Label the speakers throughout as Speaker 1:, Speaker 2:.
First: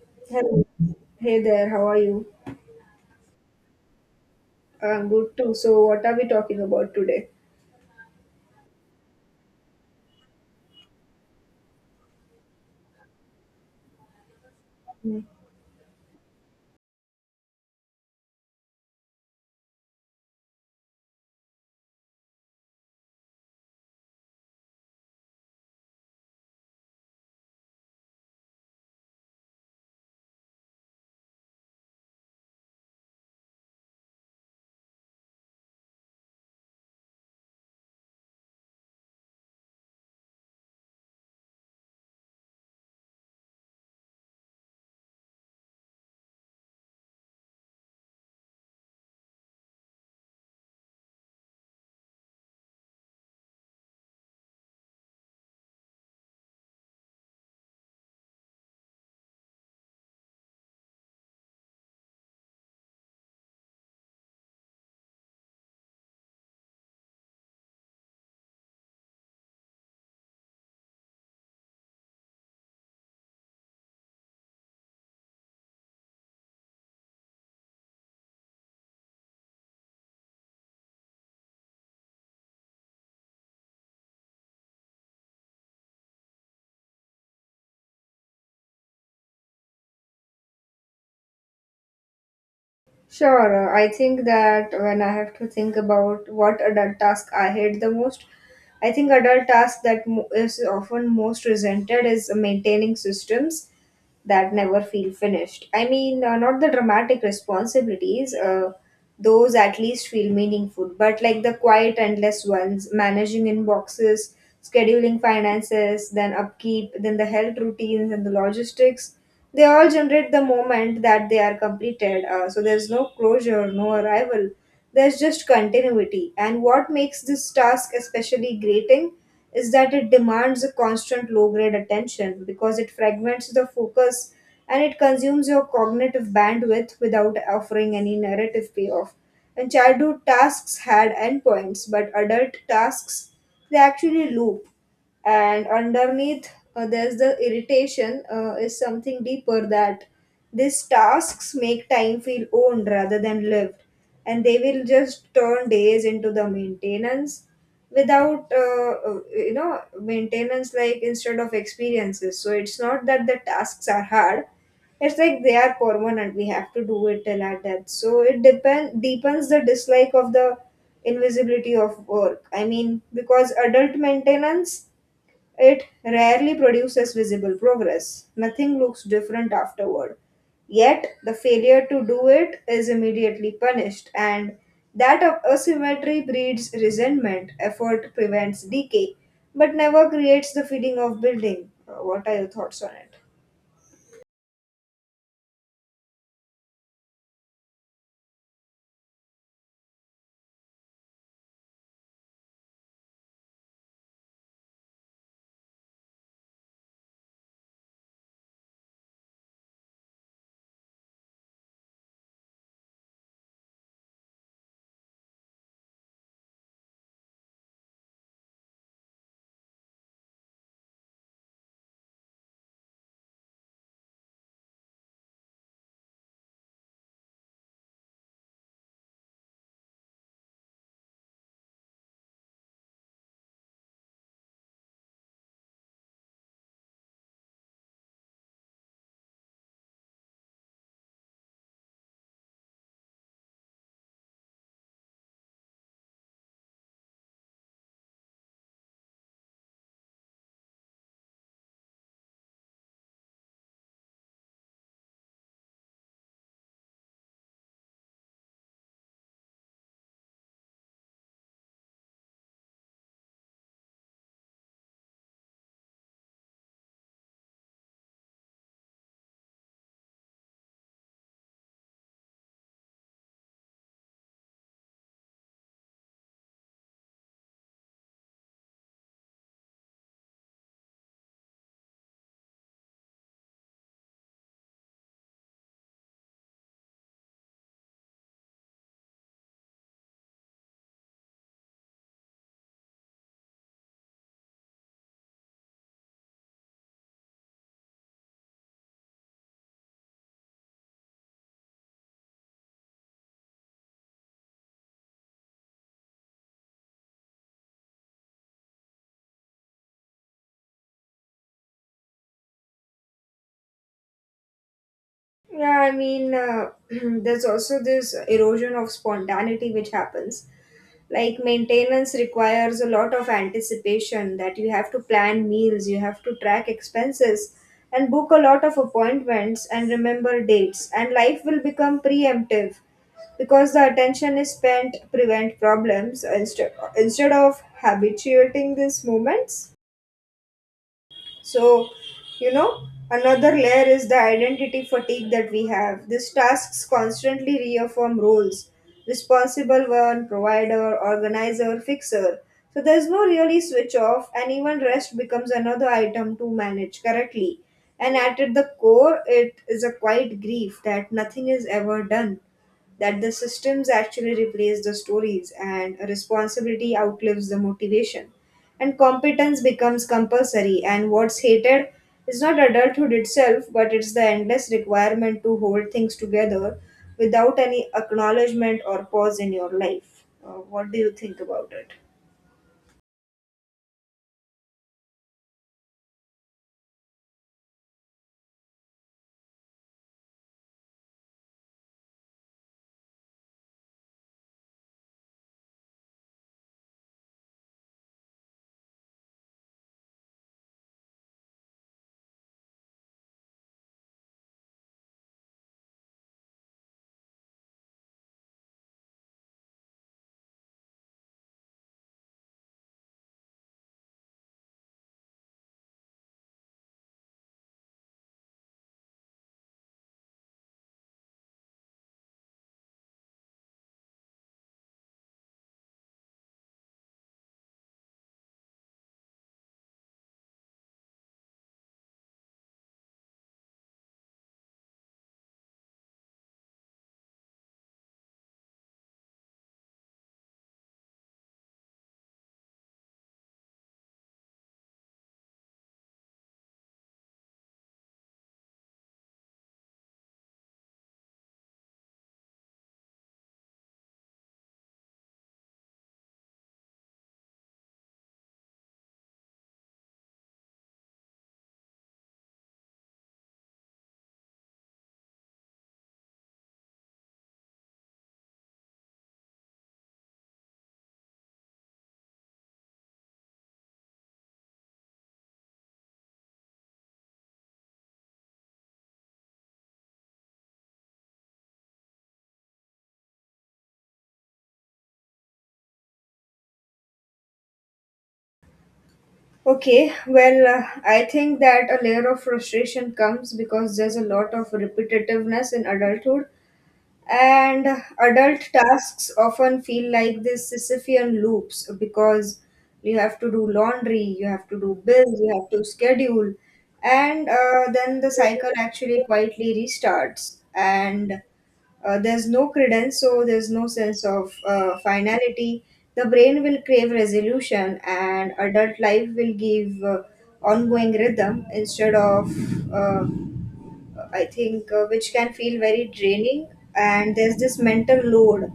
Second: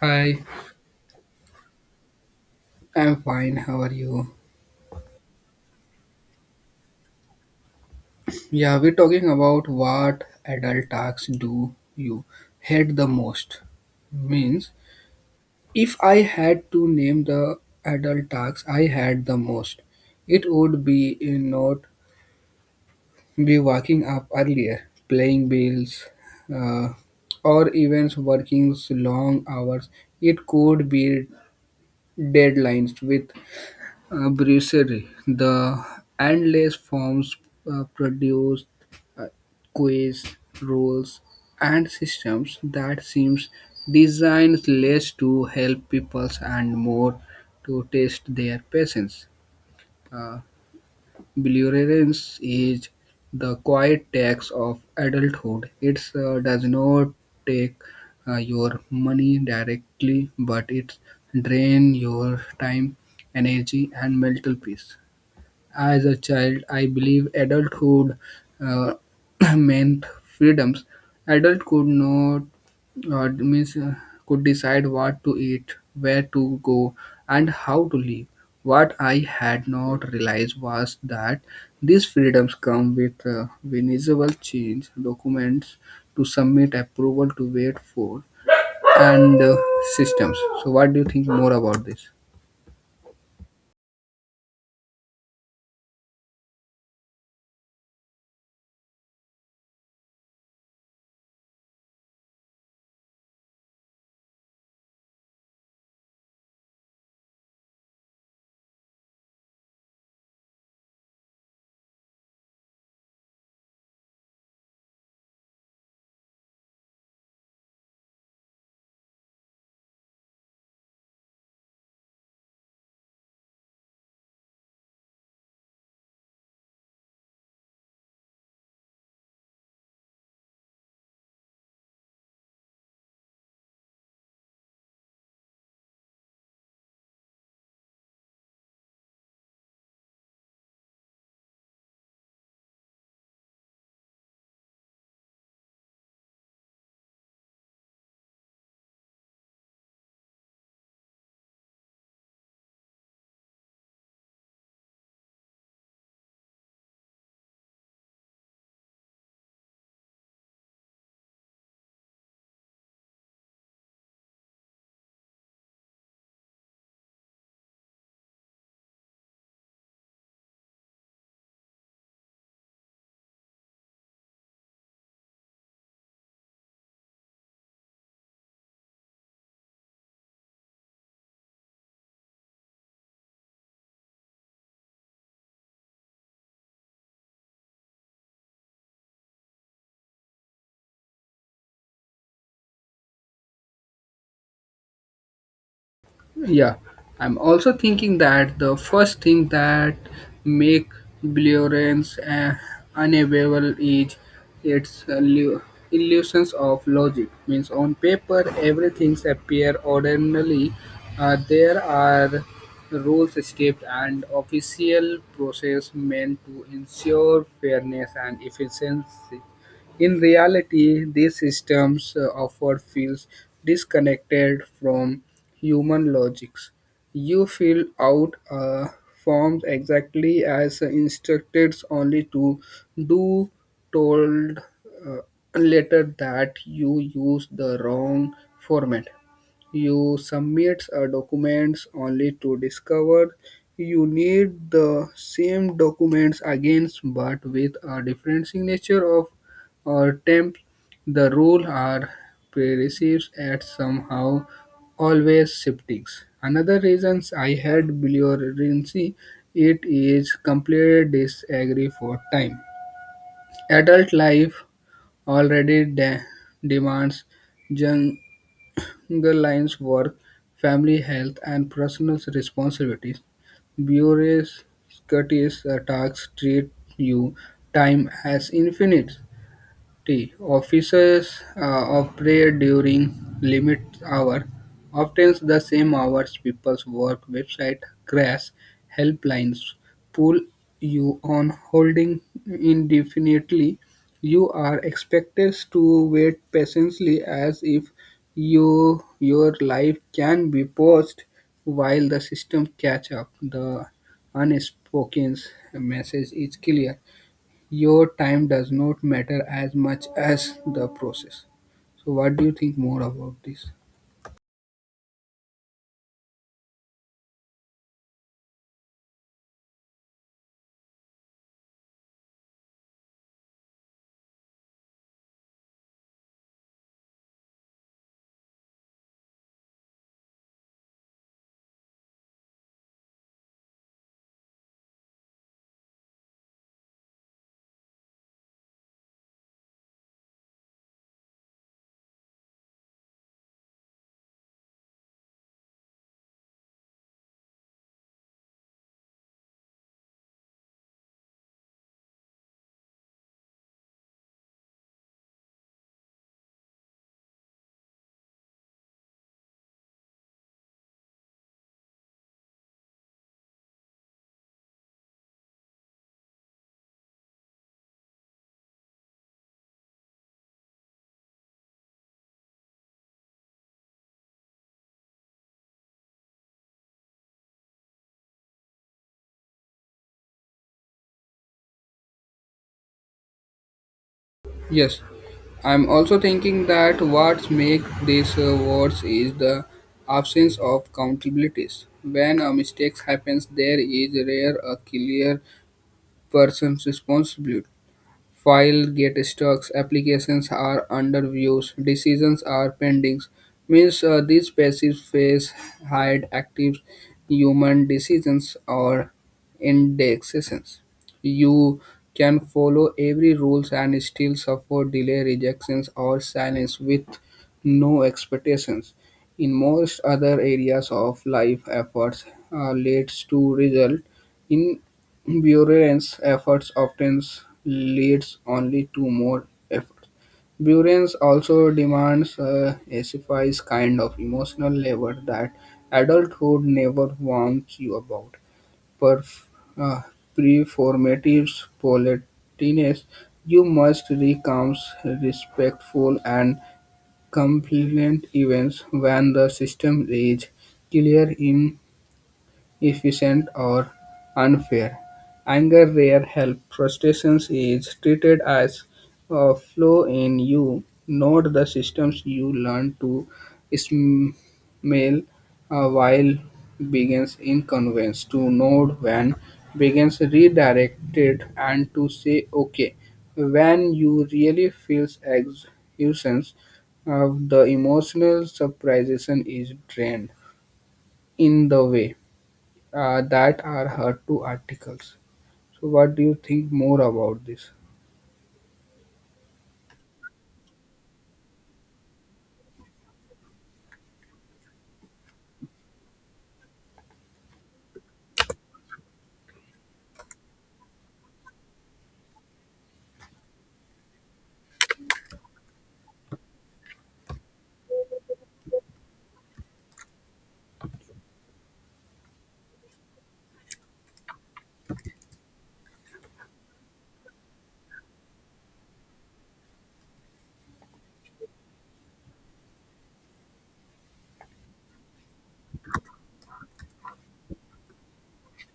Speaker 1: Hi,
Speaker 2: Hello. Hey there, how are you?
Speaker 1: I'm fine. How are you?
Speaker 2: I'm good too. So, what are we talking about today?
Speaker 1: Yeah, we're talking about what adult tasks do you hate the most. Means, if I had to name the adult tasks I had the most, it would be you not be waking up earlier, playing bills, uh, or even working long hours. It could be deadlines with brasserie. The endless forms produced uh, quiz, rules, and systems that seems designed less to help people and more to test their patience. Uh, Belligerence is the quiet tax of adulthood. It does not take your money directly, but it drain your time, energy, and mental peace. As a child, I believe adulthood uh, meant freedoms. Adult could not means could decide what to eat, where to go, and how to live. What I had not realized was that these freedoms come with visible change, documents to submit, approval to wait for, and systems. So, what do you think more about this?
Speaker 2: Sure, I think that when I have to think about what adult task I hate the most, I think adult task that is often most resented is maintaining systems that never feel finished. I mean, not the dramatic responsibilities. Those at least feel meaningful, but like the quiet, endless ones: managing inboxes, scheduling finances, then upkeep, then the health routines and the logistics. They all generate the moment that they are completed, so there's no closure, no arrival, there's just continuity. And what makes this task especially grating is that it demands a constant low grade attention because it fragments the focus and it consumes your cognitive bandwidth without offering any narrative payoff. And childhood tasks had endpoints, but adult tasks, they actually loop, and underneath there's the irritation. Is something deeper, that these tasks make time feel owned rather than lived, and they will just turn days into the maintenance without maintenance, like, instead of experiences. So it's not that the tasks are hard, it's like they are permanent. We have to do it till our death. So it depend deepens the dislike of the invisibility of work. I mean, because adult maintenance, it rarely produces visible progress. Nothing looks different afterward. Yet, the failure to do it is immediately punished, and that asymmetry breeds resentment. Effort prevents decay, but never creates the feeling of building. What are your thoughts on it?
Speaker 1: Yeah, I'm also thinking that the first thing that make Blurence unavailable is its illusions of logic. Means on paper, everything's appear ordinarily. There are rules, steps, and official process meant to ensure fairness and efficiency. In reality, these systems often feels disconnected from human logics. You feel out forms exactly as instructed only to do told uh, later that you use the wrong format. You submit a documents only to discover you need the same documents again but with a different signature of or temp, the rule are perceived as somehow always shifting. Another reasons I had bilirubinemia it is complete disagree for time. Adult life already demands jungle lines work, family health, and personal responsibilities. Bureaucracies attacks treat you time as infinite T. Offices operate during limit hour, often the same hours people's work. Website crash helplines pull you on holding indefinitely. You are expected to wait patiently as if your life can be paused while the system catch up. The unspoken message is clear. Your time does not matter as much as the process. So, what do you think more about this?
Speaker 2: Yeah, I mean, there's also this erosion of spontaneity which happens. Like, maintenance requires a lot of anticipation. That you have to plan meals, you have to track expenses, and book a lot of appointments and remember dates. And life will become preemptive because the attention is spent to prevent problems instead of habituating these moments. So, you know, another layer is the identity fatigue that we have. These tasks constantly reaffirm roles: responsible one, provider, organizer, fixer. So, there's no really switch off, and even rest becomes another item to manage correctly. And at the core, it is a quiet grief that nothing is ever done, that the systems actually replace the stories, and a responsibility outlives the motivation and competence becomes compulsory, and what's hated is not adulthood itself, but it's the endless requirement to hold things together without any acknowledgement or pause in your life. What do you think about it?
Speaker 1: Yes, I'm also thinking that what makes this worse is the absence of accountabilities. When a mistake happens, there is rare a clear person's responsibility. File get stuck, applications are under views, decisions are pending. Means these passive phase hide active human decisions or indexations. You can follow every rules and still suffer delay, rejections, or silence with no expectations. In most other areas of life, efforts leads to result in Buehrens efforts often leads only to more efforts. Buehrens also demands a specific kind of emotional labor that adulthood never warns you about. Perf- uh, Performative politeness, you must recount respectful and compliant events when the system is clear in efficient or unfair. Anger rare help. Frustration is treated as a flaw in you, not the systems you learn to smell while begins inconvenience. To note when begins redirected and to say okay when you really feels exhaustion. The emotional suppression is drained in the way that are her two articles. So, what do you think more about this?
Speaker 2: Okay, well, I think that a layer of frustration comes because there's a lot of repetitiveness in adulthood. And adult tasks often feel like these Sisyphean loops, because you have to do laundry, you have to do bills, you have to schedule, and then the cycle actually quietly restarts. And there's no credence, so there's no sense of finality. The brain will crave resolution, and adult life will give ongoing rhythm instead of I think, which can feel very draining. And there's this mental load,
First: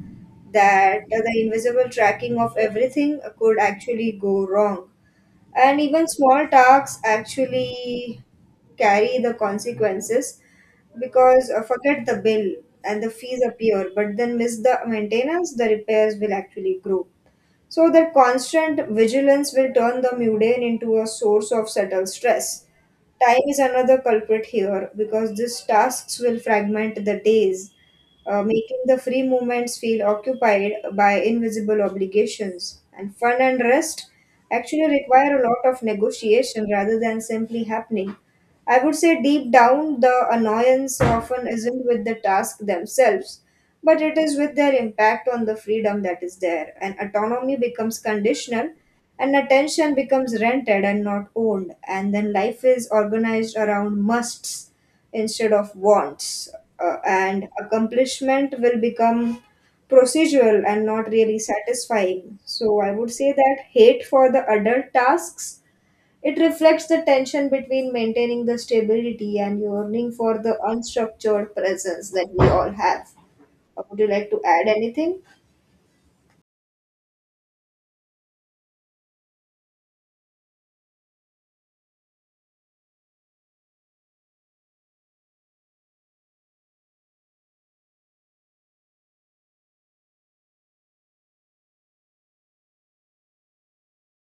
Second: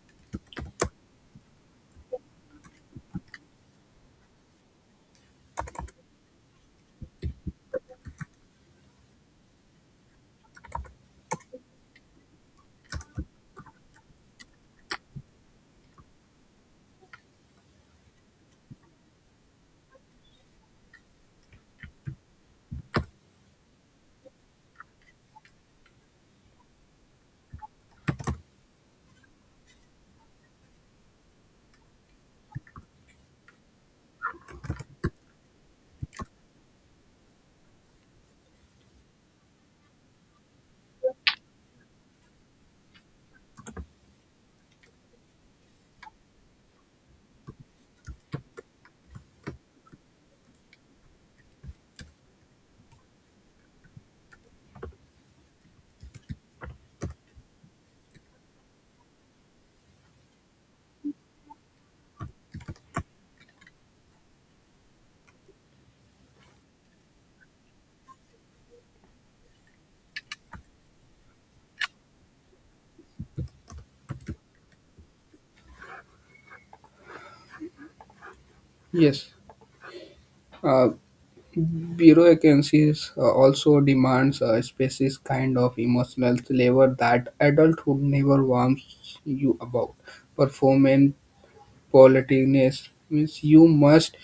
Speaker 2: that the invisible tracking of everything could actually go wrong. And even small tasks actually carry the consequences, because forget the bill and the fees appear, but then miss the maintenance, the repairs will actually grow. So that constant vigilance will turn the mundane into a source of subtle stress. Time is another culprit here, because these tasks will fragment the days, making the free movements feel occupied by invisible obligations. And fun and rest actually require a lot of negotiation rather than simply happening. I would say deep down, the annoyance often isn't with the task themselves, but it is with their impact on the freedom that is there. And autonomy becomes conditional, and attention becomes rented and not owned. And then life is organized around musts instead of wants, and accomplishment will become procedural and not really satisfying. So, I would say that hate for the adult tasks, it reflects the tension between maintaining the stability and yearning for the unstructured presence that we all have. Would you like to add anything?
Speaker 1: Yes, uh, bureau vacancies also demands a species kind of emotional labor that adulthood never warns you about. Performance politics means you must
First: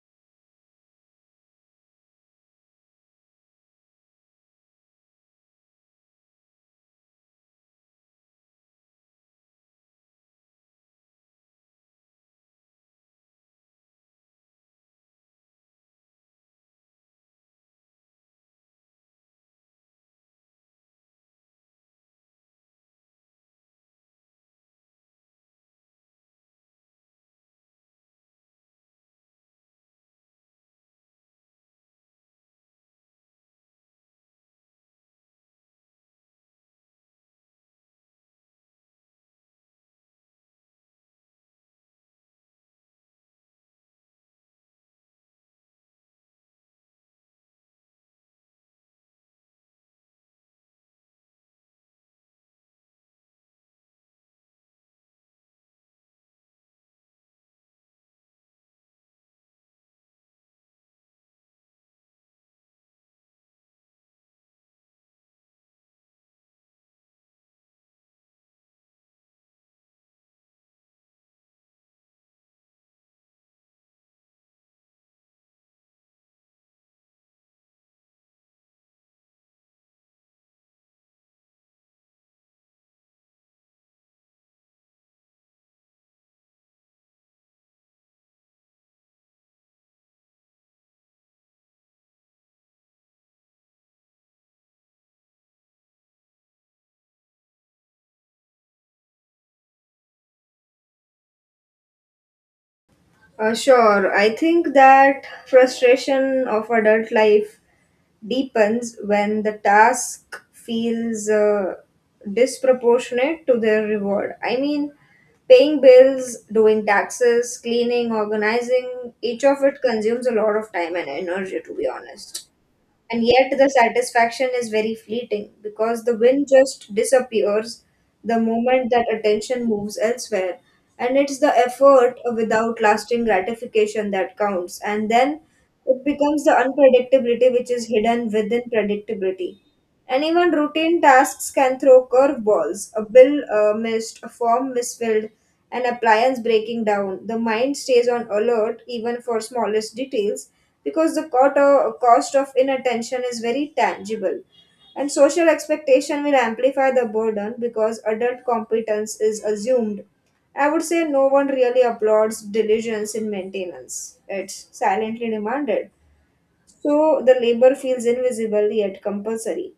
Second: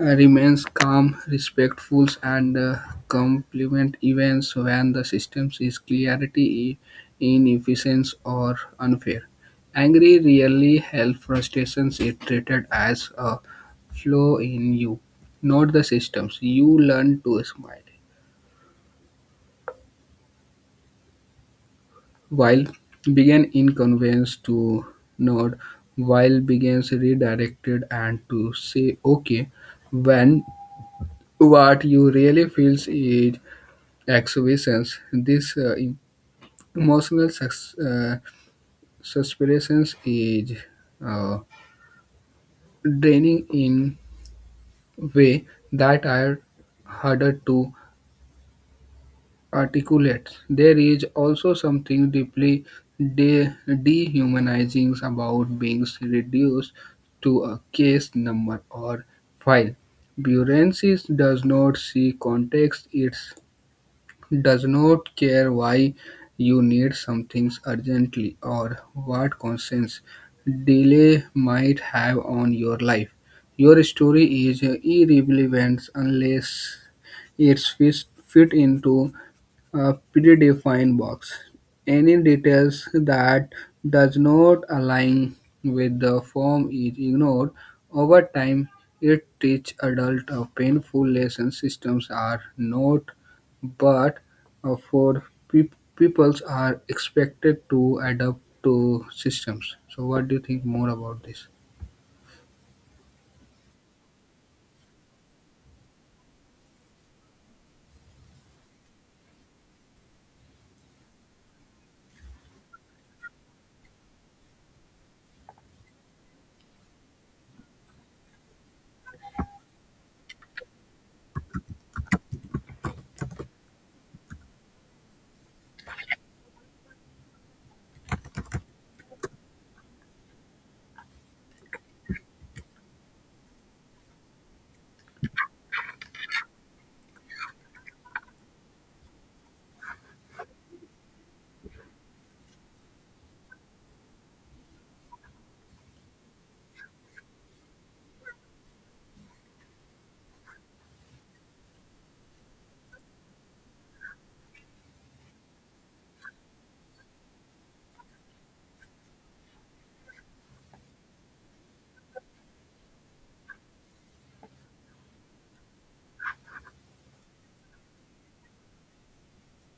Speaker 1: remains calm, respectful, and complement events when the system is clarity, inefficiency or unfair. Angry really help frustrations is treated as a flaw in you, not the systems. You learn to smile. While begin inconvenience to nod, while begins redirected and to say okay when what you really feels is exhibitions. This em- emotional suspensions is uh, draining in way that are harder to articulate. There is also something deeply de- dehumanizing about being reduced to a case number or file. Bureaucracy does not see context. It does not care why you need something urgently or what consequence delay might have on your life. Your story is irrelevant unless it's fit into a predefined box. Any details that does not align with the form is ignored. Over time, it teaches adults a painful lesson. Systems are not, but for peoples are expected to adapt to systems. So, what do you think more about this?
Speaker 2: Sure. I think that frustration of adult life deepens when the task feels disproportionate to their reward. I mean, paying bills, doing taxes, cleaning, organizing, each of it consumes a lot of time and energy, to be honest. And yet the satisfaction is very fleeting, because the win just disappears the moment that attention moves elsewhere. And it's the effort without lasting gratification that counts. And then it becomes the unpredictability which is hidden within predictability. And even routine tasks can throw curveballs: a bill missed, a form misfilled, an appliance breaking down. The mind stays on alert even for smallest details, because the cost of inattention is very tangible. And social expectation will amplify the burden, because adult competence is assumed. I would say no one really applauds diligence in maintenance. It's silently demanded. So the labor feels invisible yet compulsory.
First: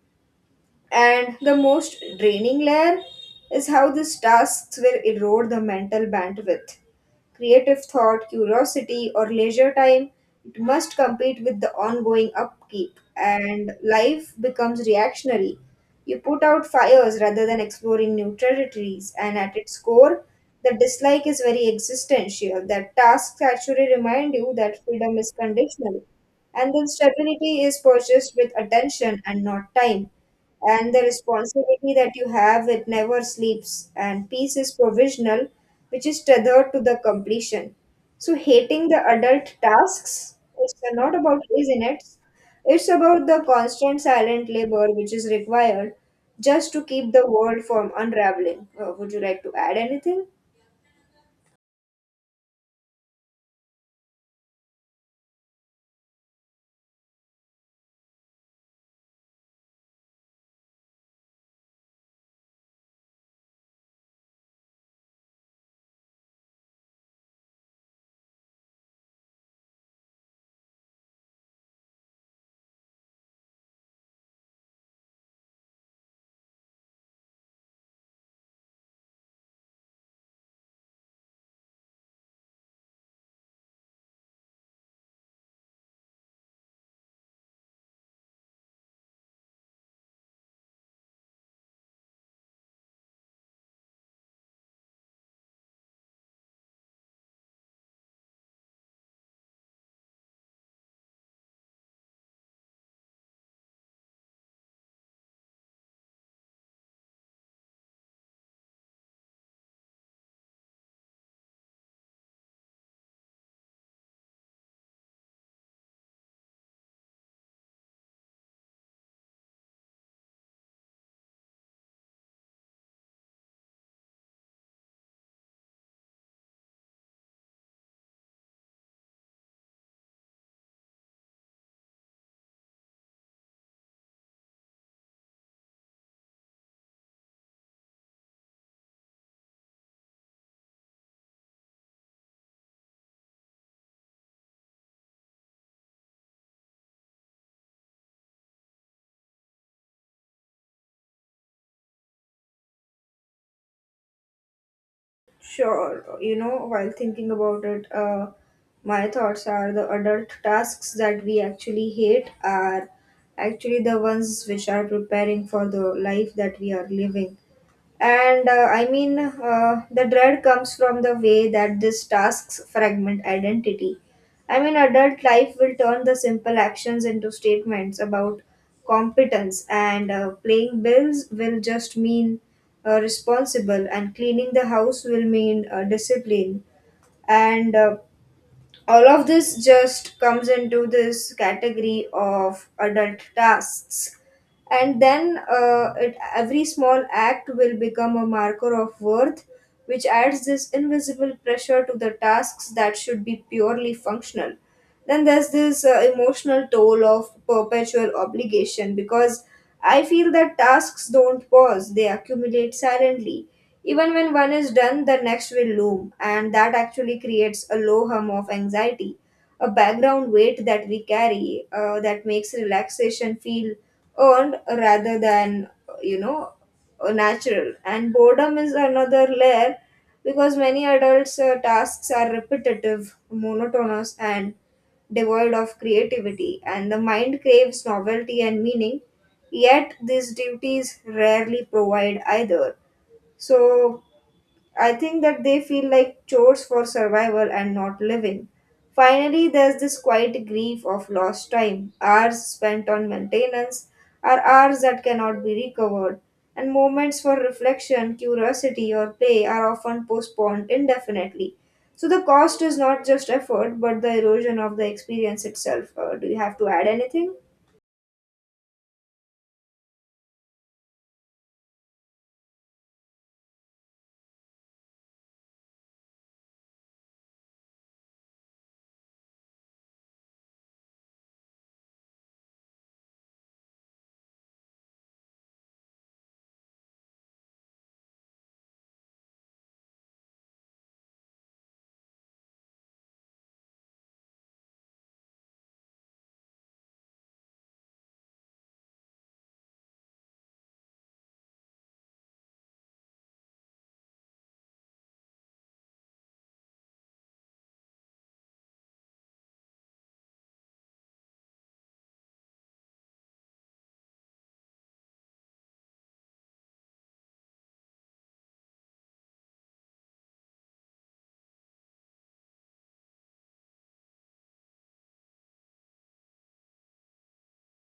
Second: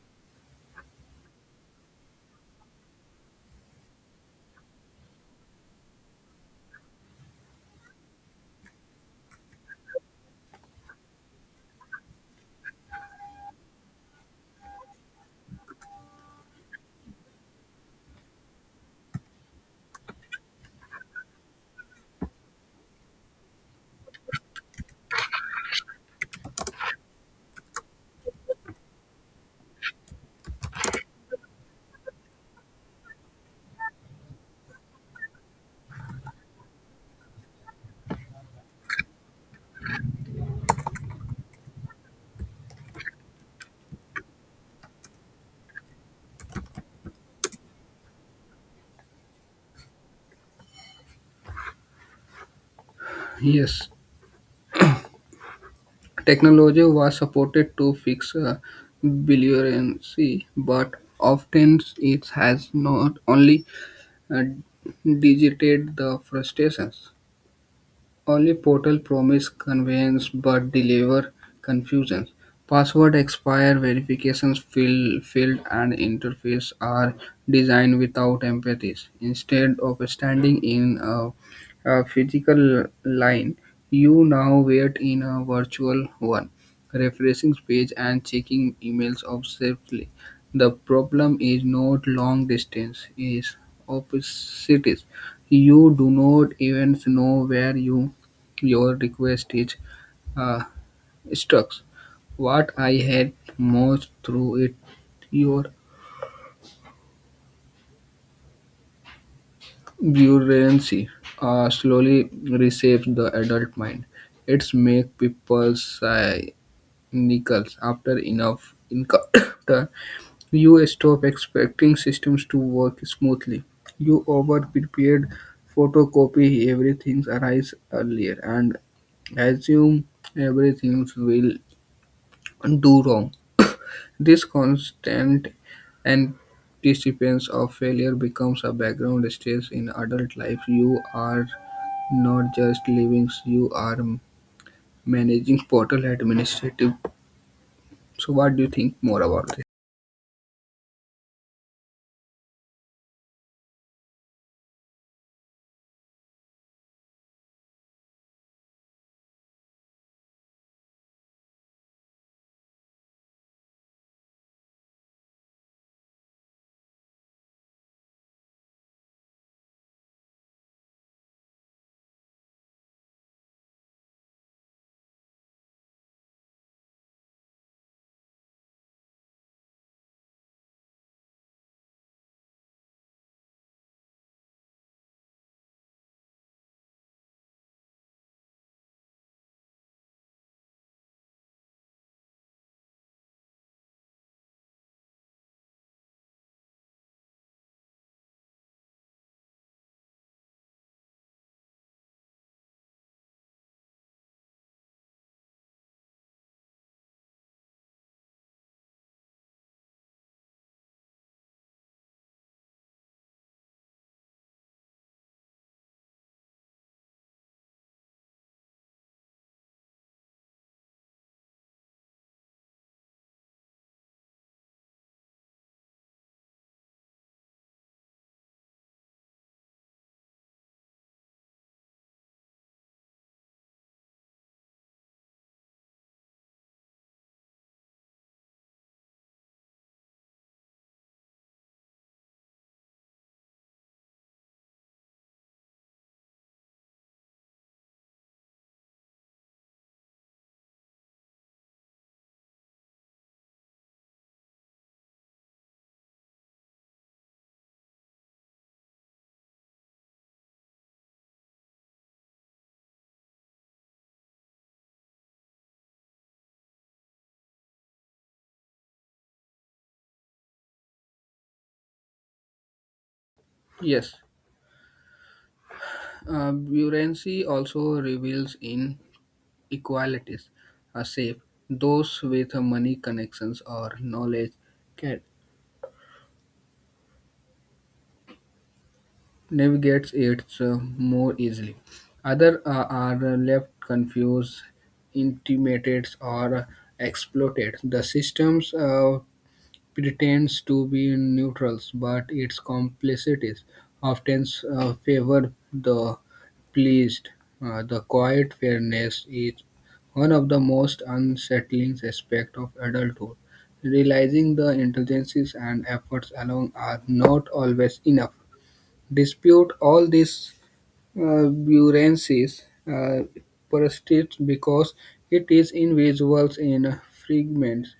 Speaker 2: And the most draining layer is how these tasks will erode the mental bandwidth. Creative thought, curiosity, or leisure time, it must compete with the ongoing upkeep, and life becomes reactionary. You put out fires rather than exploring new territories, and at its core, the dislike is very existential. That tasks actually remind you that freedom is conditional, and then stability is purchased with attention and not time, and the responsibility that you have, it never sleeps, and peace is provisional, which is tethered to the completion. So hating the adult tasks is not about laziness, it's about the constant silent labor which is required just to keep the world from unraveling. Would you like to add anything?
Speaker 1: Yes. Technology was supported to fix bilirubin, but often it has not only uh, digited the frustrations. Only portal promise convenience but deliver confusion. Password expire verifications fill, field and interface are designed without empathies. Instead of standing in a physical line, you now wait in a virtual one, refreshing page and checking emails obsessively. The problem is not long distance, is opposites. You do not even know where your request is uh, struck. What I had most through it, your buoyancy slowly reshapes the adult mind. It's make people sigh nickels after enough encounter. You stop expecting systems to work smoothly. You over prepared photocopy everything arrives earlier and assume everything will do wrong. This constant anticipation of failure becomes a background stress in adult life. You are not just living, you are managing portal administrative. So, what do you think more about this?
Speaker 2: Sure, you know, while thinking about it, my thoughts are the adult tasks that we actually hate are actually the ones which are preparing for the life that we are living. And I mean, the dread comes from the way that these tasks fragment identity. I mean, adult life will turn the simple actions into statements about competence, and playing bills will just mean responsible, and cleaning the house will mean discipline, and all of this just comes into this category of adult tasks. And then every small act will become a marker of worth, which adds this invisible pressure to the tasks that should be purely functional. Then there's this emotional toll of perpetual obligation, because I feel that tasks don't pause, they accumulate silently. Even when one is done, the next will loom, and that actually creates a low hum of anxiety, a background weight that we carry, that makes relaxation feel earned rather than, you know, natural. And boredom is another layer, because many adults tasks are repetitive, monotonous, and devoid of creativity, and the mind craves novelty and meaning, yet these duties rarely provide either. So I think that they feel like chores for survival and not living. Finally, there's this quiet grief of lost time. Hours spent on maintenance are hours that cannot be recovered, and moments for reflection, curiosity, or play are often postponed indefinitely. So, the cost is not just effort, but the erosion of the experience itself. Do you have to add anything?
Speaker 1: Yes, buoyancy also reveals inequalities. A safe, those with money connections or knowledge can navigates it more easily. Others are left confused, intimidated, or exploited. The system pretends to be neutral, but its complexities often favor the pleased. The quiet fairness is one of the most unsettling aspects of adulthood, realizing the intelligences and efforts alone are not always enough. Dispute all these buoyancies, uh, persists because it is invisible in fragments.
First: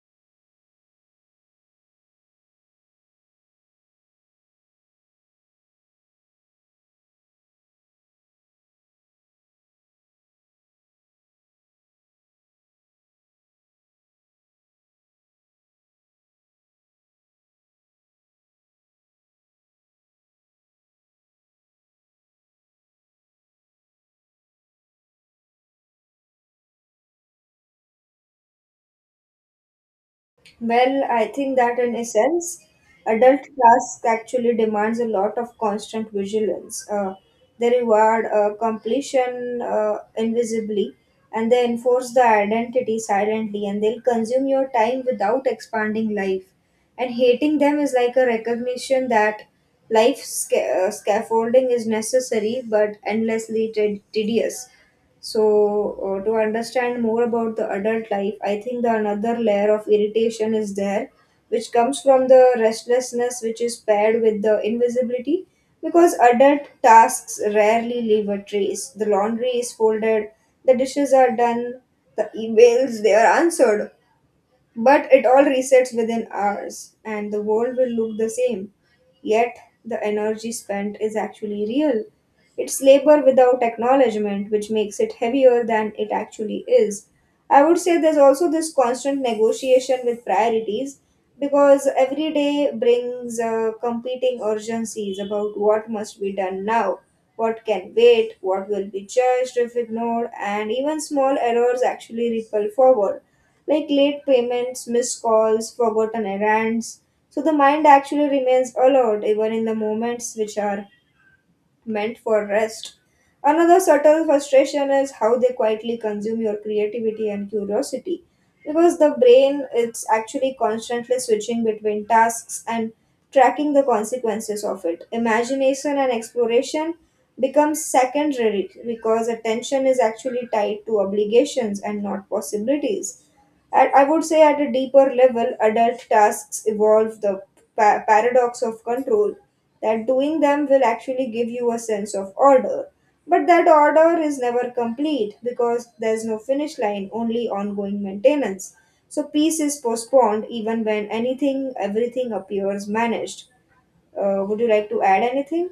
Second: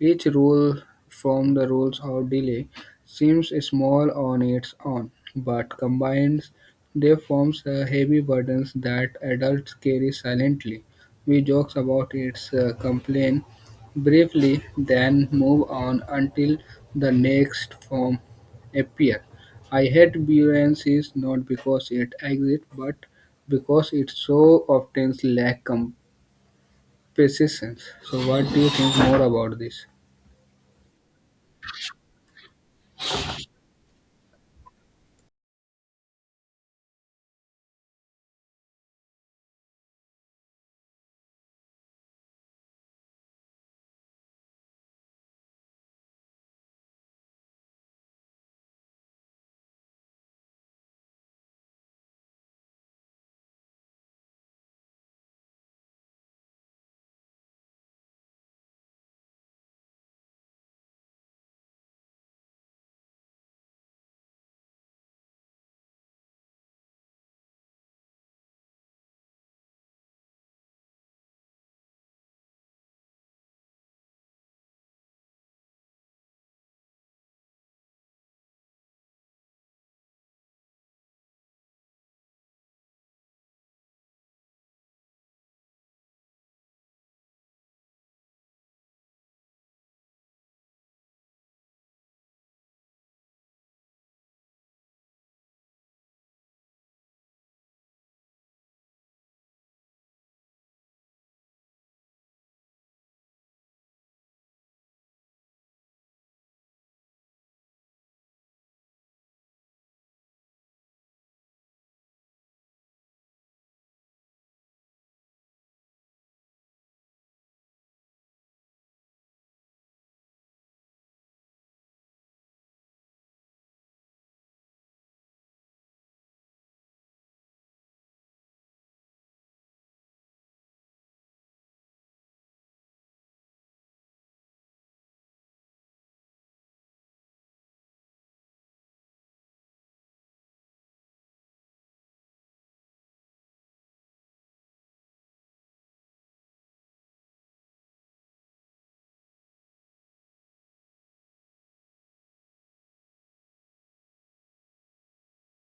Speaker 1: Each rule from the rules of delay seems small on its own, but combined they forms a heavy burdens that adults carry silently. We joke about its complaint briefly, then move on until the next form appears. I hate buoyancy not because it exists, but because it so often lacks composition. So, what do you think more about this?
Speaker 2: Well, I think that in essence, adult task actually demands a lot of constant vigilance. They reward completion invisibly, and they enforce the identity silently, and they'll consume your time without expanding life. And hating them is like a recognition that life scaffolding is necessary but endlessly tedious. So, to understand more about the adult life, I think the another layer of irritation is there, which comes from the restlessness which is paired with the invisibility. Because adult tasks rarely leave a trace. The laundry is folded, the dishes are done, the emails they are answered, but it all resets within hours, and the world will look the same. Yet, the energy spent is actually real. It's labor without acknowledgement, which makes it heavier than it actually is. I would say there's also this constant negotiation with priorities, because every day brings competing urgencies about what must be done now, what can wait, what will be judged if ignored, and even small errors actually ripple forward, like late payments, missed calls, forgotten errands. So the mind actually remains alert even in the moments which are meant for rest. Another subtle frustration is how they quietly consume your creativity and curiosity, because the brain is actually constantly switching between tasks and tracking the consequences of it. Imagination and exploration becomes secondary, because attention is actually tied to obligations and not possibilities. At, I would say at a deeper level, adult tasks evolve the paradox of control, that doing them will actually give you a sense of order. But that order is never complete because there's no finish line, only ongoing maintenance. So peace is postponed even when everything appears managed. Would you like to add anything?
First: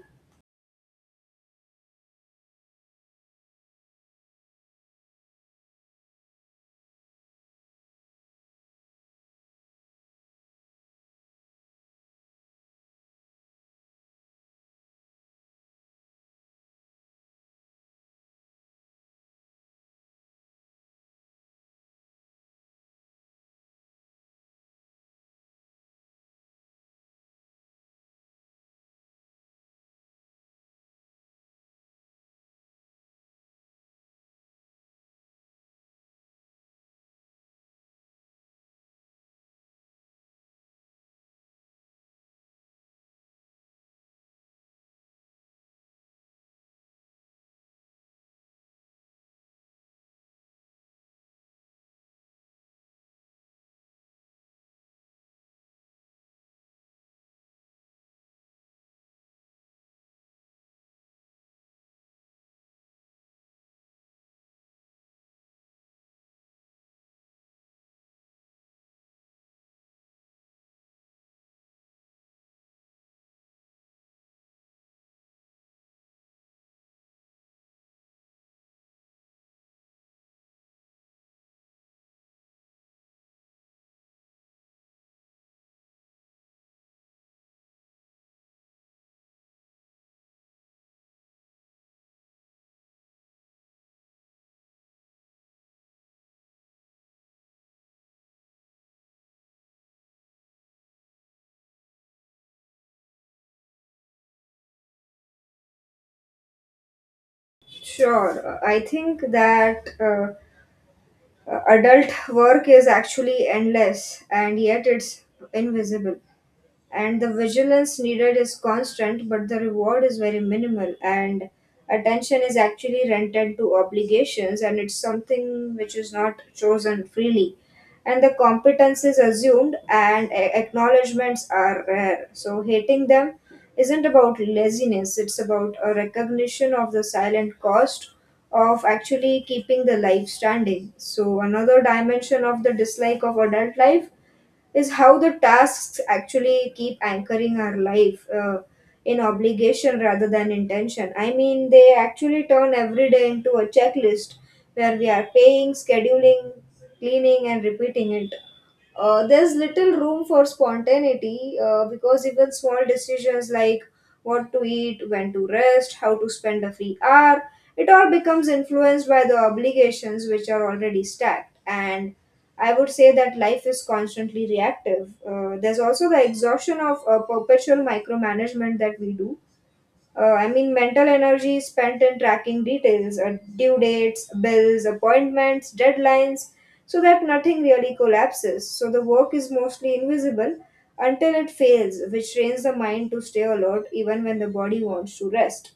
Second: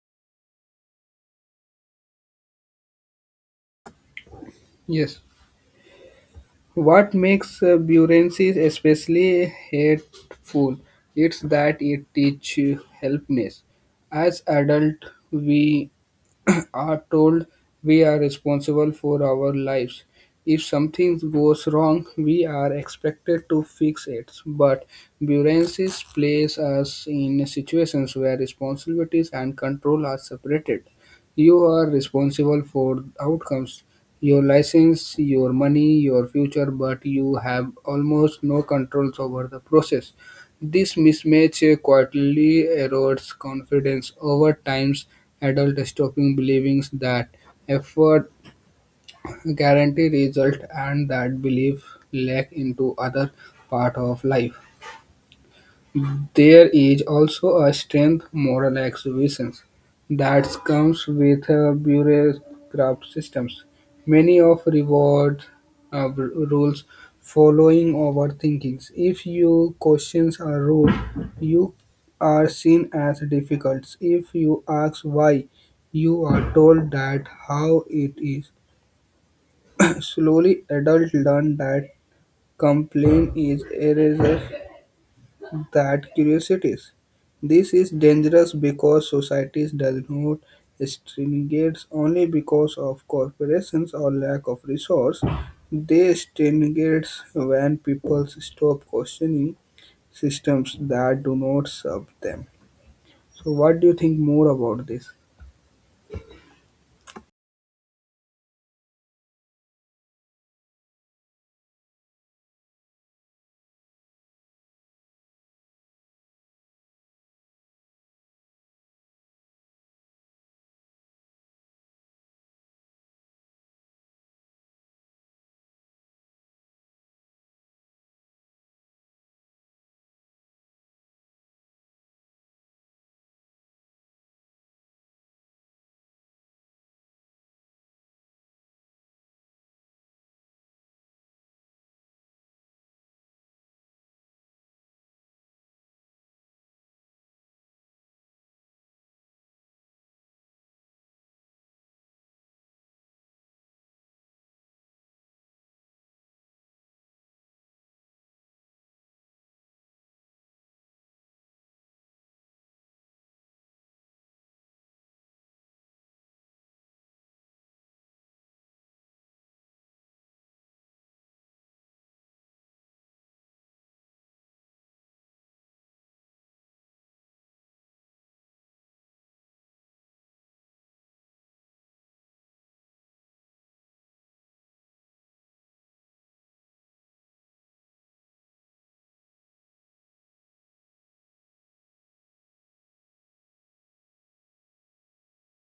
Speaker 1: Yes. What makes buoyancy especially hateful? It's that it teaches helplessness. As adults, we are told we are responsible for our lives. If something goes wrong, we are expected to fix it. But bureaucracies place us in situations where responsibilities and control are separated. You are responsible for outcomes, your license, your money, your future, but you have almost no controls over the process. This mismatch quietly erodes confidence over time, adults stopping believing that effort guarantees result, and that belief leaks into other part of life. There is also a strength moral exhibition that comes with bureaucratic systems. Many of reward uh, r- rules following overthinking. If you question a rule, you are seen as difficult. If you ask why, you are told that how it is. Slowly, adults learn that complaint is erasure that curiosities. This is dangerous because societies does not stringates only because of corporations or lack of resource. They stringates when people stop questioning systems that do not serve them. So what do you think more about this?
Speaker 2: Sure. I think that adult work is actually endless and yet it's invisible. And the vigilance needed is constant, but the reward is very minimal, and attention is actually rented to obligations, and it's something which is not chosen freely. And the competence is assumed and acknowledgments are rare, so hating them isn't about laziness, it's about a recognition of the silent cost of actually keeping the life standing. So another dimension of the dislike of adult life is how the tasks actually keep anchoring our life in obligation rather than intention. I mean, they actually turn every day into a checklist where we are paying, scheduling, cleaning, and repeating it. There's little room for spontaneity, because even small decisions like what to eat, when to rest, how to spend a free hour, it all becomes influenced by the obligations which are already stacked. And I would say that life is constantly reactive. There's also the exhaustion of perpetual micromanagement that we do. I mean, mental energy is spent in tracking details, due dates, bills, appointments, deadlines, so that nothing really collapses. So the work is mostly invisible until it fails, which trains the mind to stay alert even when the body wants to rest.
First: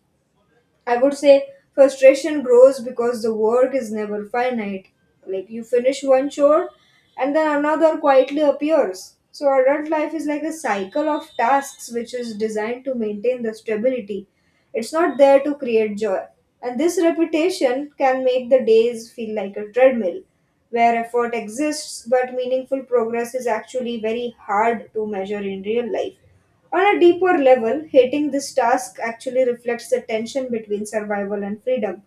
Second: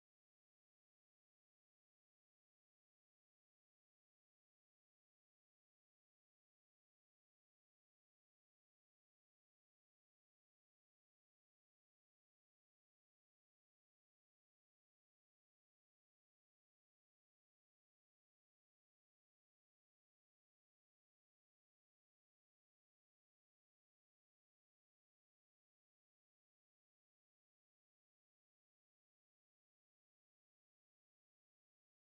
Speaker 2: I would say frustration grows because the work is never finite. Like, you finish one chore and then another quietly appears. So adult life is like a cycle of tasks which is designed to maintain the stability. It's not there to create joy. And this repetition can make the days feel like a treadmill where effort exists, but meaningful progress is actually very hard to measure in real life. On a deeper level, hating this task actually reflects the tension between survival and freedom.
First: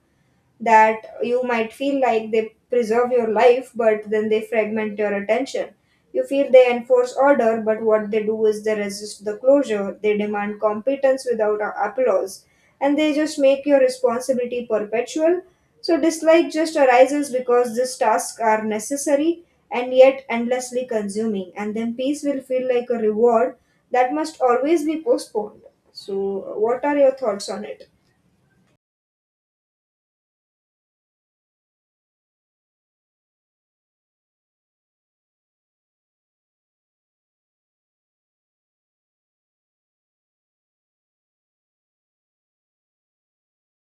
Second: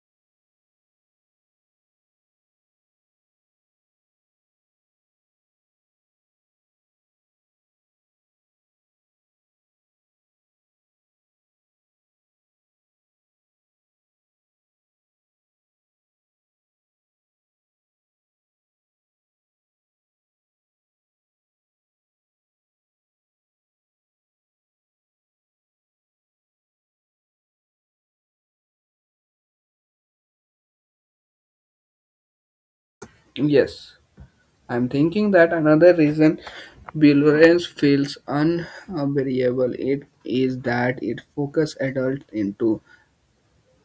Speaker 2: That you might feel like they preserve your life, but then they fragment your attention. You feel they enforce order, but what they do is they resist the closure, they demand competence without applause, and they just make your responsibility perpetual. So, dislike just arises because these tasks are necessary and yet endlessly consuming, and then peace will feel like a reward that must always be postponed. So, what are your thoughts on it?
Speaker 1: Yes, I'm thinking that another reason Bilberance feels unbearable it is that it focuses adults into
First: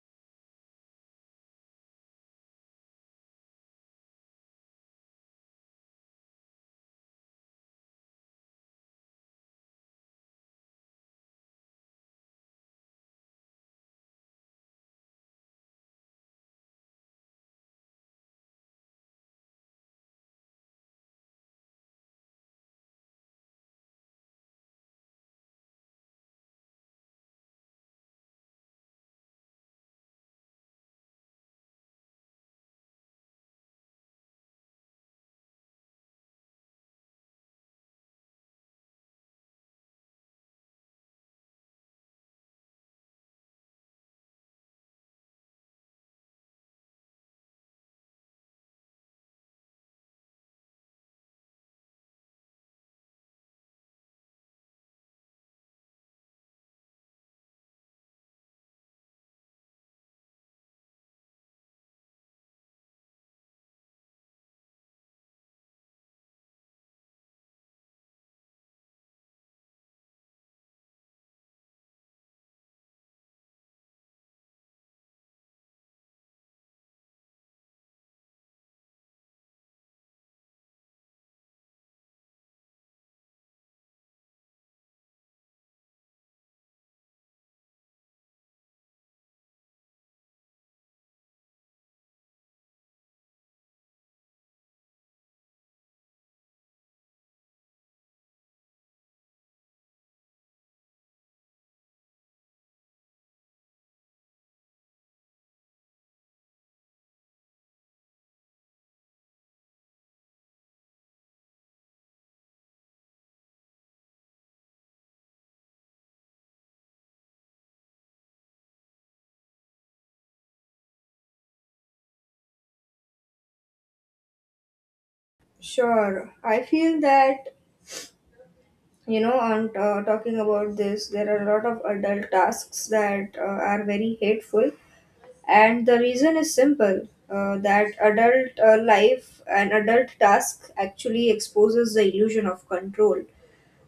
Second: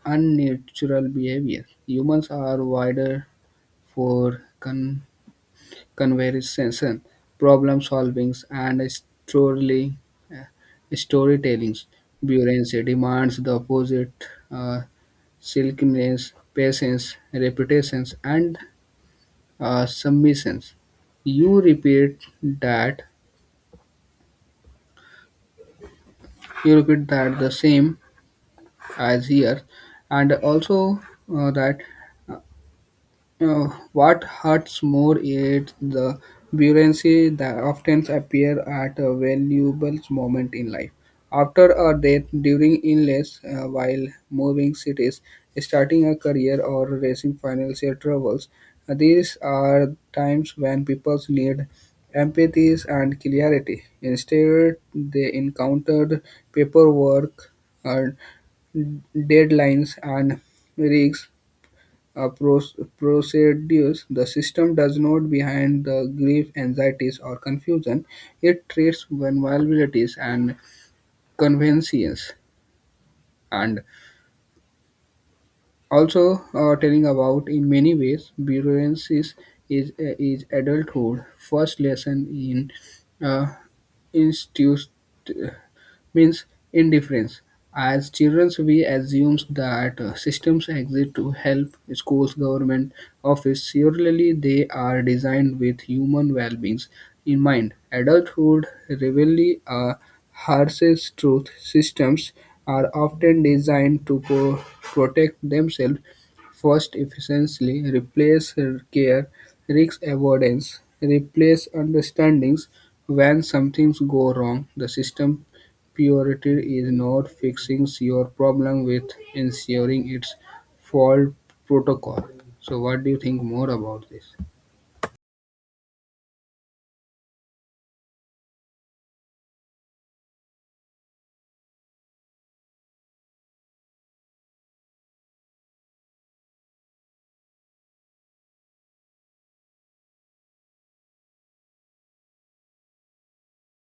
Speaker 1: unnatural behavior. Humans are wired for conversation, problem solving, and uh, storytelling. Buoyancy demands the opposite uh, silkiness, patience, reputations, and submissions. You repeat that, you repeat that the same as here, and also that. Uh, what hurts more is the buoyancy that often appears at a valuable moment in life. After a death, during illness, while moving cities, starting a career, or facing financial troubles, these are times when people need empathy and clarity. Instead, they encountered paperwork, and deadlines, and risks procedures, the system does not behind the grief, anxieties, or confusion. It treats vulnerabilities and conveniences, and also telling about in many ways bureaucracies is adulthood first lesson in uh, institute means indifference. As children, we assume that systems exist to help schools, government, office. Surely they are designed with human well-being in mind. Adulthood reveals a harshest truth. Systems are often designed to protect themselves first efficiently, replace care, risk avoidance, replace understandings when some things go wrong. The system Purity is not fixing your problem with ensuring it's fault protocol. So what do you think more about this?
Speaker 2: Sure. I feel that, you know, on talking about this, there are a lot of adult tasks that are very hateful. And the reason is simple, that adult life and adult task actually exposes the illusion of control.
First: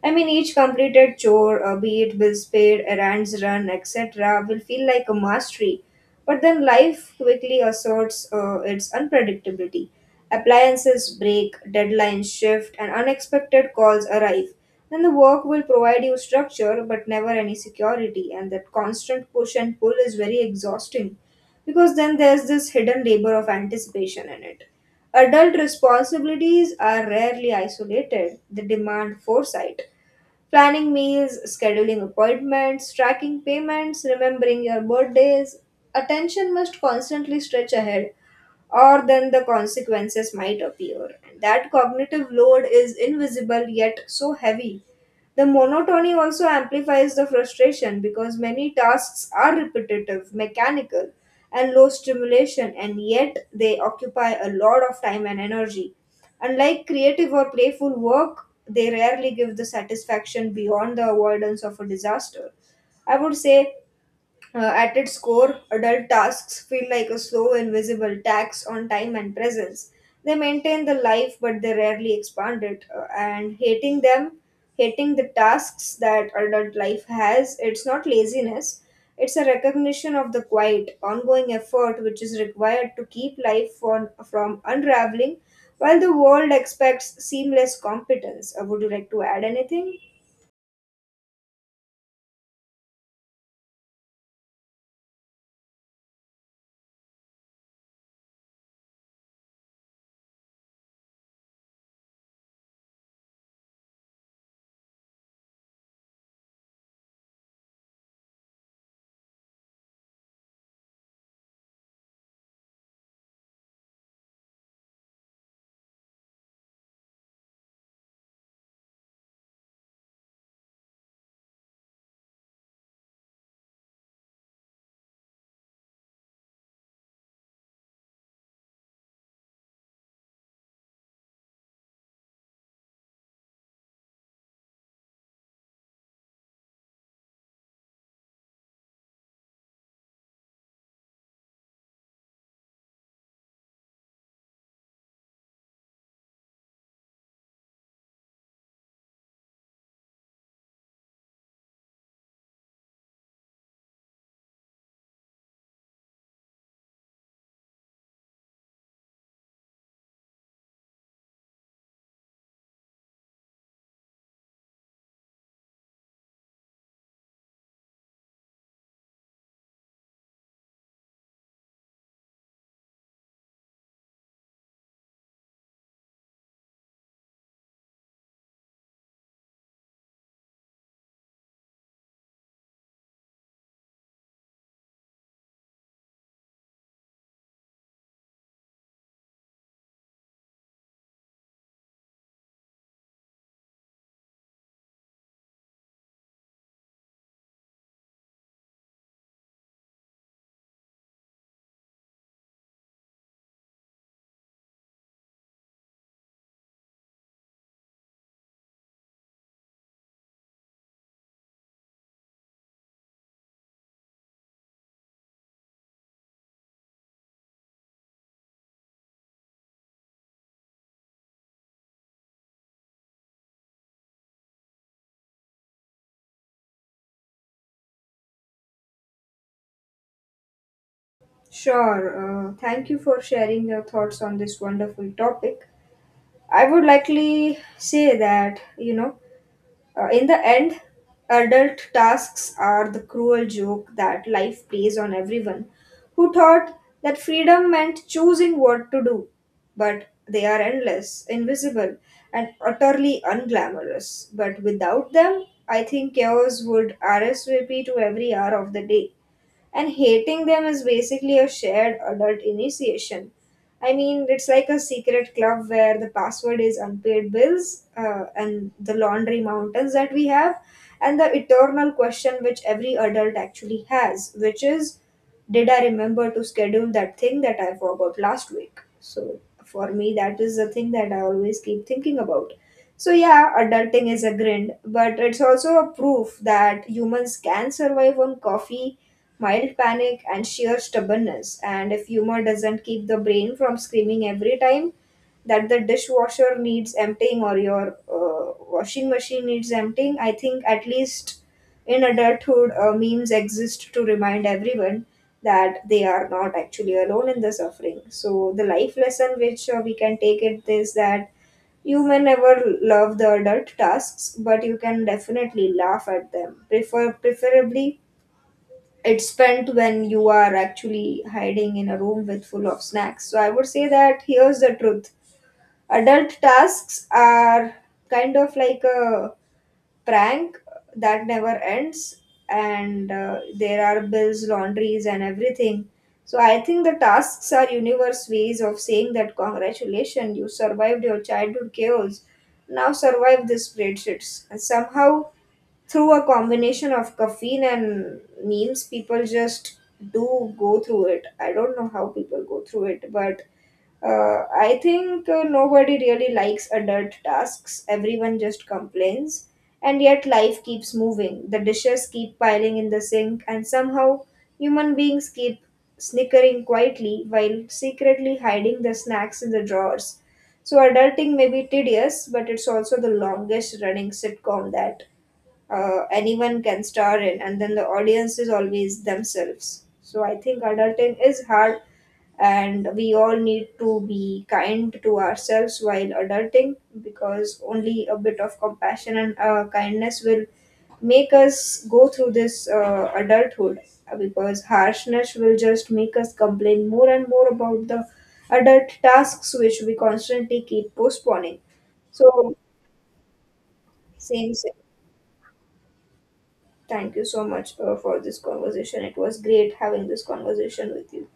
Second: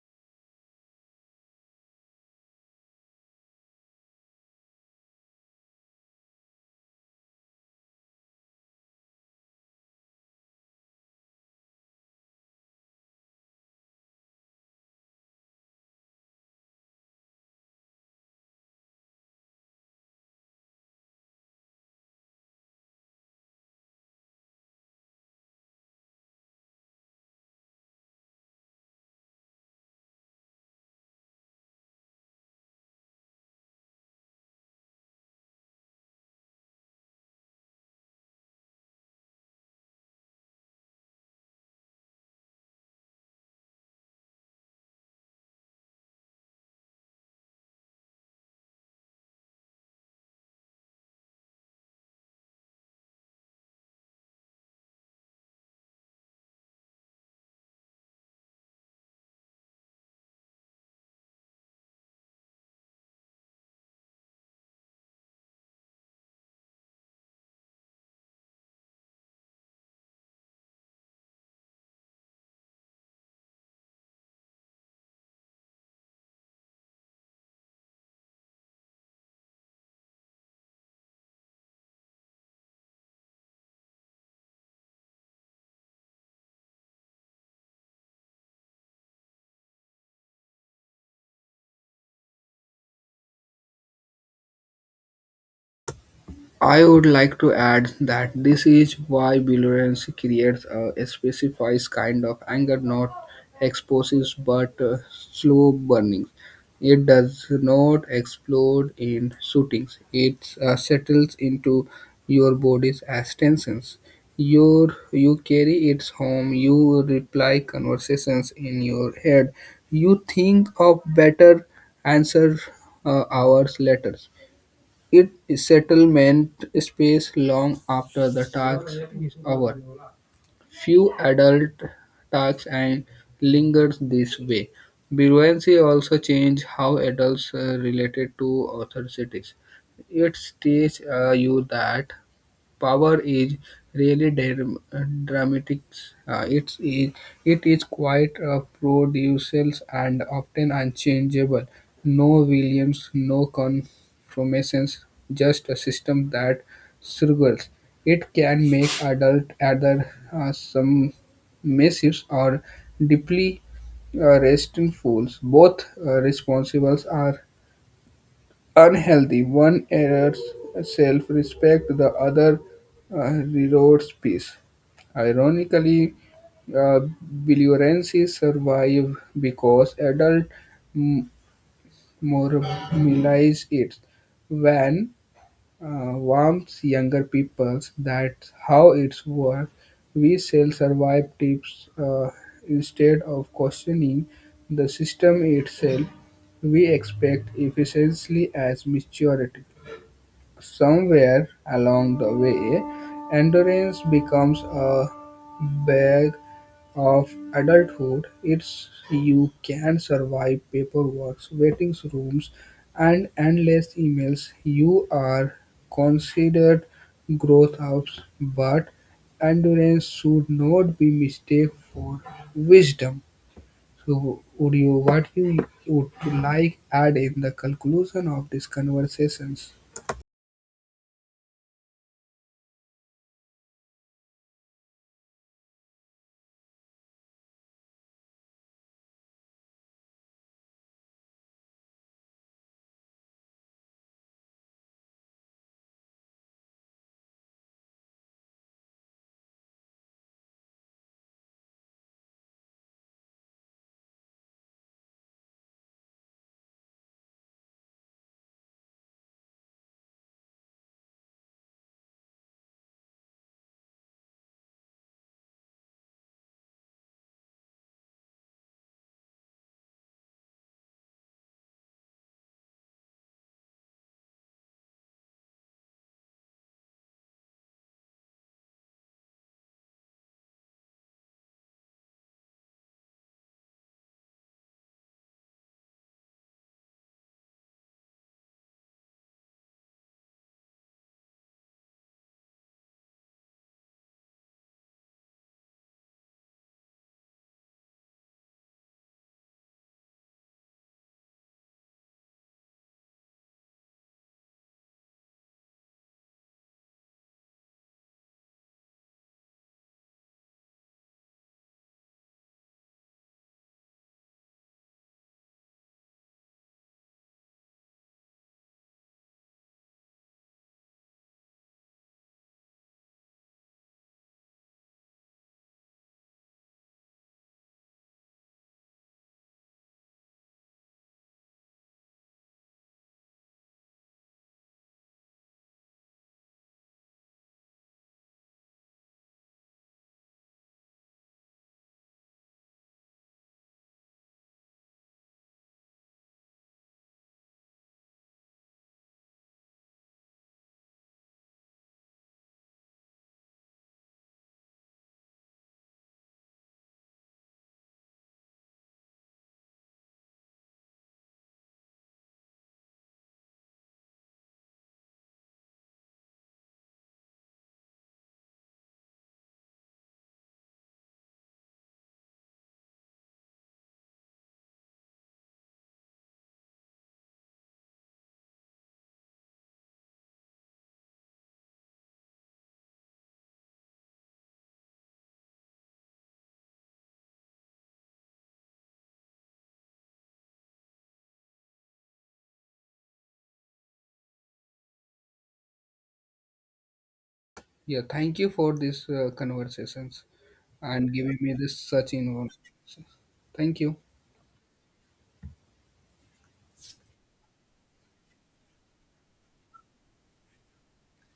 Speaker 2: I mean, each completed chore, be it bills paid, errands run, etc., will feel like a mastery. But then life quickly asserts its unpredictability. Appliances break, deadlines shift, and unexpected calls arrive. Then the work will provide you structure, but never any security, and that constant push and pull is very exhausting because then there's this hidden labor of anticipation in it. Adult responsibilities are rarely isolated, they demand foresight. Planning meals, scheduling appointments, tracking payments, remembering your birthdays. Attention must constantly stretch ahead, or then the consequences might appear. And that cognitive load is invisible, yet so heavy. The monotony also amplifies the frustration because many tasks are repetitive, mechanical, and low stimulation, and yet they occupy a lot of time and energy. Unlike creative or playful work, they rarely give the satisfaction beyond the avoidance of a disaster. I would say, at its core, adult tasks feel like a slow, invisible tax on time and presence. They maintain the life, but they rarely expand it. And hating them, hating the tasks that adult life has, it's not laziness. It's a recognition of the quiet, ongoing effort which is required to keep life from unraveling while the world expects seamless competence. Would you like to add anything?
Speaker 1: I would like to add that this is why belligerence creates a specified kind of anger, not explosives but slow burning. It does not explode in shootings. It settles into your body's as tensions. You carry it home. You reply conversations in your head. You think of better answer hours later. It settlement space long after the task is over; few adult tasks and lingers this way. Bureaucracy also changed how adults related to authorities. It teaches you that power is really dramatic. Uh, it's, is- it is quite producial and often unchangeable. No Williams, no conformations, just a system that struggles. It can make adult either some massives or deeply restful. Both responsibles are unhealthy. One errors self-respect, the other uh, erodes peace. Ironically, uh, violences survive because adult m- normalize it. When warms younger peoples, that's how it's work. We sell survive tips instead of questioning the system itself. We expect efficiency as maturity. Somewhere along the way, endurance becomes a bag of adulthood. It's you can survive paperwork, waiting rooms, and endless emails. You are considered growth ups, but endurance should not be mistaken for wisdom. So, would you what you would like add in the conclusion of these conversations?
Speaker 2: Sure. Thank you for sharing your thoughts on this wonderful topic. I would likely say that, you know, in the end, adult tasks are the cruel joke that life plays on everyone who thought that freedom meant choosing what to do. But they are endless, invisible, and utterly unglamorous. But without them, I think chaos would RSVP to every hour of the day, and hating them is basically a shared adult initiation. I mean, it's like a secret club where the password is unpaid bills, and the laundry mountains that we have, and the eternal question which every adult actually has, which is, did I remember to schedule that thing that I forgot last week? So, for me, that is the thing that I always keep thinking about. So, yeah, adulting is a grind, but it's also a proof that humans can survive on coffee, mild panic, and sheer stubbornness. And if humor doesn't keep the brain from screaming every time that the dishwasher needs emptying or your washing machine needs emptying, I think at least in adulthood, memes exist to remind everyone that they are not actually alone in the suffering. So, the life lesson which we can take it is that you may never love the adult tasks, but you can definitely laugh at them. Preferably it's spent when you are actually hiding in a room with full of snacks. So, I would say that here's the truth, adult tasks are kind of like a prank that never ends, and there are bills, laundries, and everything. So, I think the tasks are universe ways of saying that congratulations, you survived your childhood chaos, now survive the spreadsheets. And somehow, through a combination of caffeine and memes, people just do go through it. I don't know how people go through it, but uh, I think nobody really likes adult tasks, everyone just complains, and yet life keeps moving, the dishes keep piling in the sink, and somehow human beings keep snickering quietly while secretly hiding the snacks in the drawers. So adulting may be tedious, but it's also the longest running sitcom that anyone can star in, and then the audience is always themselves. So I think adulting is hard, and we all need to be kind to ourselves while adulting, because only a bit of compassion and kindness will make us go through this adulthood, because harshness will just make us complain more and more about
Speaker 1: Yeah,
Speaker 2: the
Speaker 1: thank you for
Speaker 2: adult
Speaker 1: these
Speaker 2: tasks which we
Speaker 1: conversations
Speaker 2: constantly keep
Speaker 1: and giving me
Speaker 2: postponing.
Speaker 1: this such
Speaker 2: So,
Speaker 1: information. Thank you.
Speaker 2: same, same. Thank you so much for this conversation. It was great having this conversation with you.